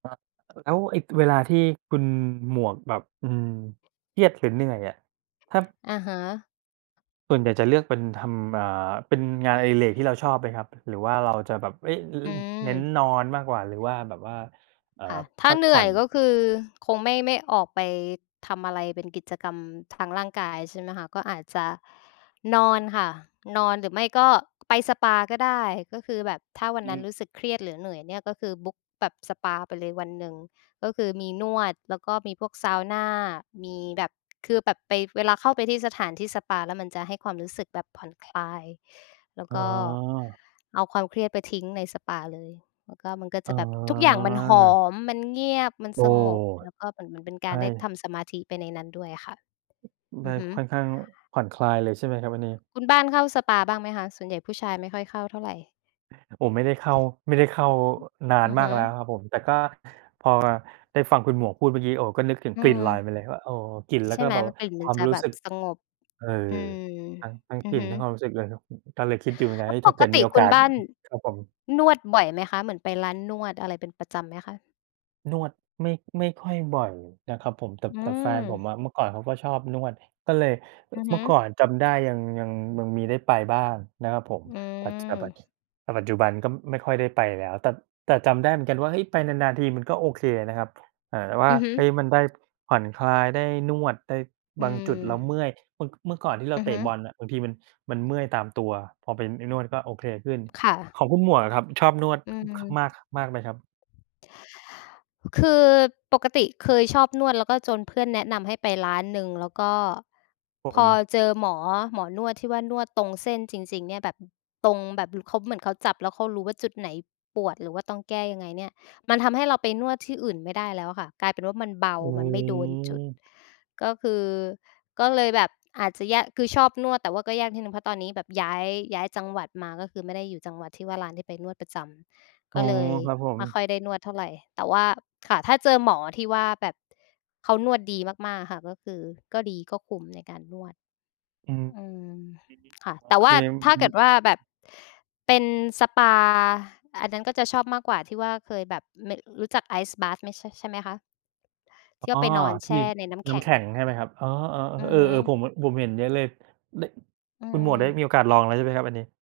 อา แล้วไอ้เวลาที่คุณหมวกแบบ อืม เครียด หรือเหนื่อยอะ ถ้า อะฮะ ส่วนใหญ่จะเลือกเป็นทำ อ่า เป็นงานอดิเรกที่เราชอบไหมครับ หรือว่าเราจะแบบ เอ๊ะ อ อืเม น้นนอนมากกว่า หรือว่าแบบว่า เอ่อ ค่ะ ถพ้าักเหนผื่่ออยน? ก็คือคงไม่ ไม่ออกไปทำอะไร เป็นกิจกรรมทางร่างกาย ใช่ไหมคะ ก็อาจจะนอนค่ะ นอน หรือไม่ก็ไปสปาก็ได้ ก็คือแบบถ้าวัอนืนั้นม รู้สึกเครียด หรือเหนื่อยเนี่ย ก็คือ บุ๊ก แบบสปาไปเลยวันหนึ่ง ก็คือมีนวด แล้วก็มีพวกเซานา มีแบบ คือแบบไป เวลาเข้าไปที่สถานที่สปา แล้วมันจะให้ความรู้สึกแบบผ่อนคลาย แล้วอ๋ก็อ เอาความเครียดไปทิ้งในสปาเลย แล้วก็มันก็อจ๋อ ะแบบ ทุกอย่างมันหเหรออ? ม มันเงียบ มันโอ้ สงบ แล้วก็เหมือน เหมือนเป็นใกชารได้ท่ ำสมาธิไปในนั้นด้วยอะค่ะ ไอด้ ือฮึ ค่อนข้างผ่อนคลายเลยใช่ไหมครับอันนี้? คุณบ้านเข้าสปาบ้างไหมคะ? ส่วนใหญ่ผู้ชายไม่ค่อยเข้าเท่าไร อา ผมไม่ได้เข้า ไม่ได้เข้า อ นาอนือมฮากึ แล้วครับผม แต่ก็พอ ได้ฟังคุณหมวกพูดเมื่อกี้ โอ้ ก็นึกถึงอืกลิ่นม ลอยมาเลยว่า โอ้ กลิ่น แล้ใชว่ก็ไหม แบบมัน กลิ่นคมัวนามจะรูแ้บสบึก สงบ เอ่อ อืม ทั้ง ทั้งอืกอลิ่ฮน ึ ทั้งความรู้สึกเลยครับ ก็เลยคิดอยู่เหมือนกัแน ล้เฮว่ย ถป้าเกกิดตมีิโอคกุาณส บ้าน ครับผม นวดบ่อยไหมคะ เหมือนไปร้านนวด อะไรเป็นประจำไหมคะ? นวด ไม่ ไม่ค่อยบ่อยนะครับผม แต่ อืแต่แฟนผมม อะ เมื่อก่อนเขาก็ชอบนวด ก็เลย อ อือเฮมื่อก่อึ นจำได้ ยัง ยัง ยังมีได้ไปบ้างนะครับผม อืปัจ จา ปัจ ม แต่ปัจจุบันก็ไม่ค่อยได้ไปแล้ว แต่ แต่จำได้เหมือนกันว่า เฮ้ย ไปนาน ๆ ทีมันก็โอเคนะครับ เอ่อ ว่า อือฮึ เฮ้ย มันได้ผ่อนคลาย ได้นวด ได้ อืบางจุดม เราเมื่อย เมื่อ เมื่อก่อนที่เรอาือเตฮึ ะบอลอะ บางทีมัน มันเมื่อยตามตัว พอไป ไปนวดก็โอเคขึ้น ค่ของะ คุณหมวกอะครับ ชอบนวด อือ ค มาก ม ค มากไหมครับ? พ คือ ปกติเคยชอบนวด แล้วก็จนเพื่อนแนะนำให้ไปร้านหนึ่ง แล้วก็ครับพผอม เจอหมอ หมอนวดที่ว่านวดตรงเส้นจริง ๆ เนี่ย ฮ แบบตรงแบบ ล เขา เหมือนเขาจับแล้วเขารู้ว่าจุดไหนปวด หรือว่าต้องแก้ยังไงเนี่ย มันทำให้เราไปนวดที่อื่นไม่ได้แล้วอะค่ะ กลายเป็นว่ามันเบา โอ้โมันไม่โดนจุด ฮ ก็คือ ก็เลยแบบอาจะแยก คือชอบนวด แต่ว่าก็ยากนิดหนึ่ง เพราะตอนนี้แบบย้าย ย้ายจังหวัดมา ก็คือไม่ได้อยู่จังหวัดที่ว่าร้านที่ไปนวดประจำ อก๋็อ เลยครับผไม ม่ค่อยได้นวดเท่าไร แต่ว่า ค่ะ ถ้าเจอหมอที่ว่าแบบเขานวดดีมาก ๆ อะค่ะ ก็คือก็ดี ก็คุ้มในการนวด อืม อืม ค่ะ อือฮึ อ๋อ แต่เคว่ราม ถอื้อาฮเึ กิดว่าแบบเป็นสปา อันนั้นก็จะชอบมากกว่า ที่ว่า เคยแบบ น รู้จัก Ice Bath ม ใช่ไหมคะ? ทอี่ว่๋อ าไปนอนแทชี่่ในน้ำแนข้ำ็แง ข็งใช่ไหมครับ อ๋อ อืๆ เออ่ฮอ ๆ ผึ มแบบ ผมเห็นเยอะเลย ล อืคุณหมวดได้มีโอม กาสลองแล้วใช่ไหมครับอันนี้?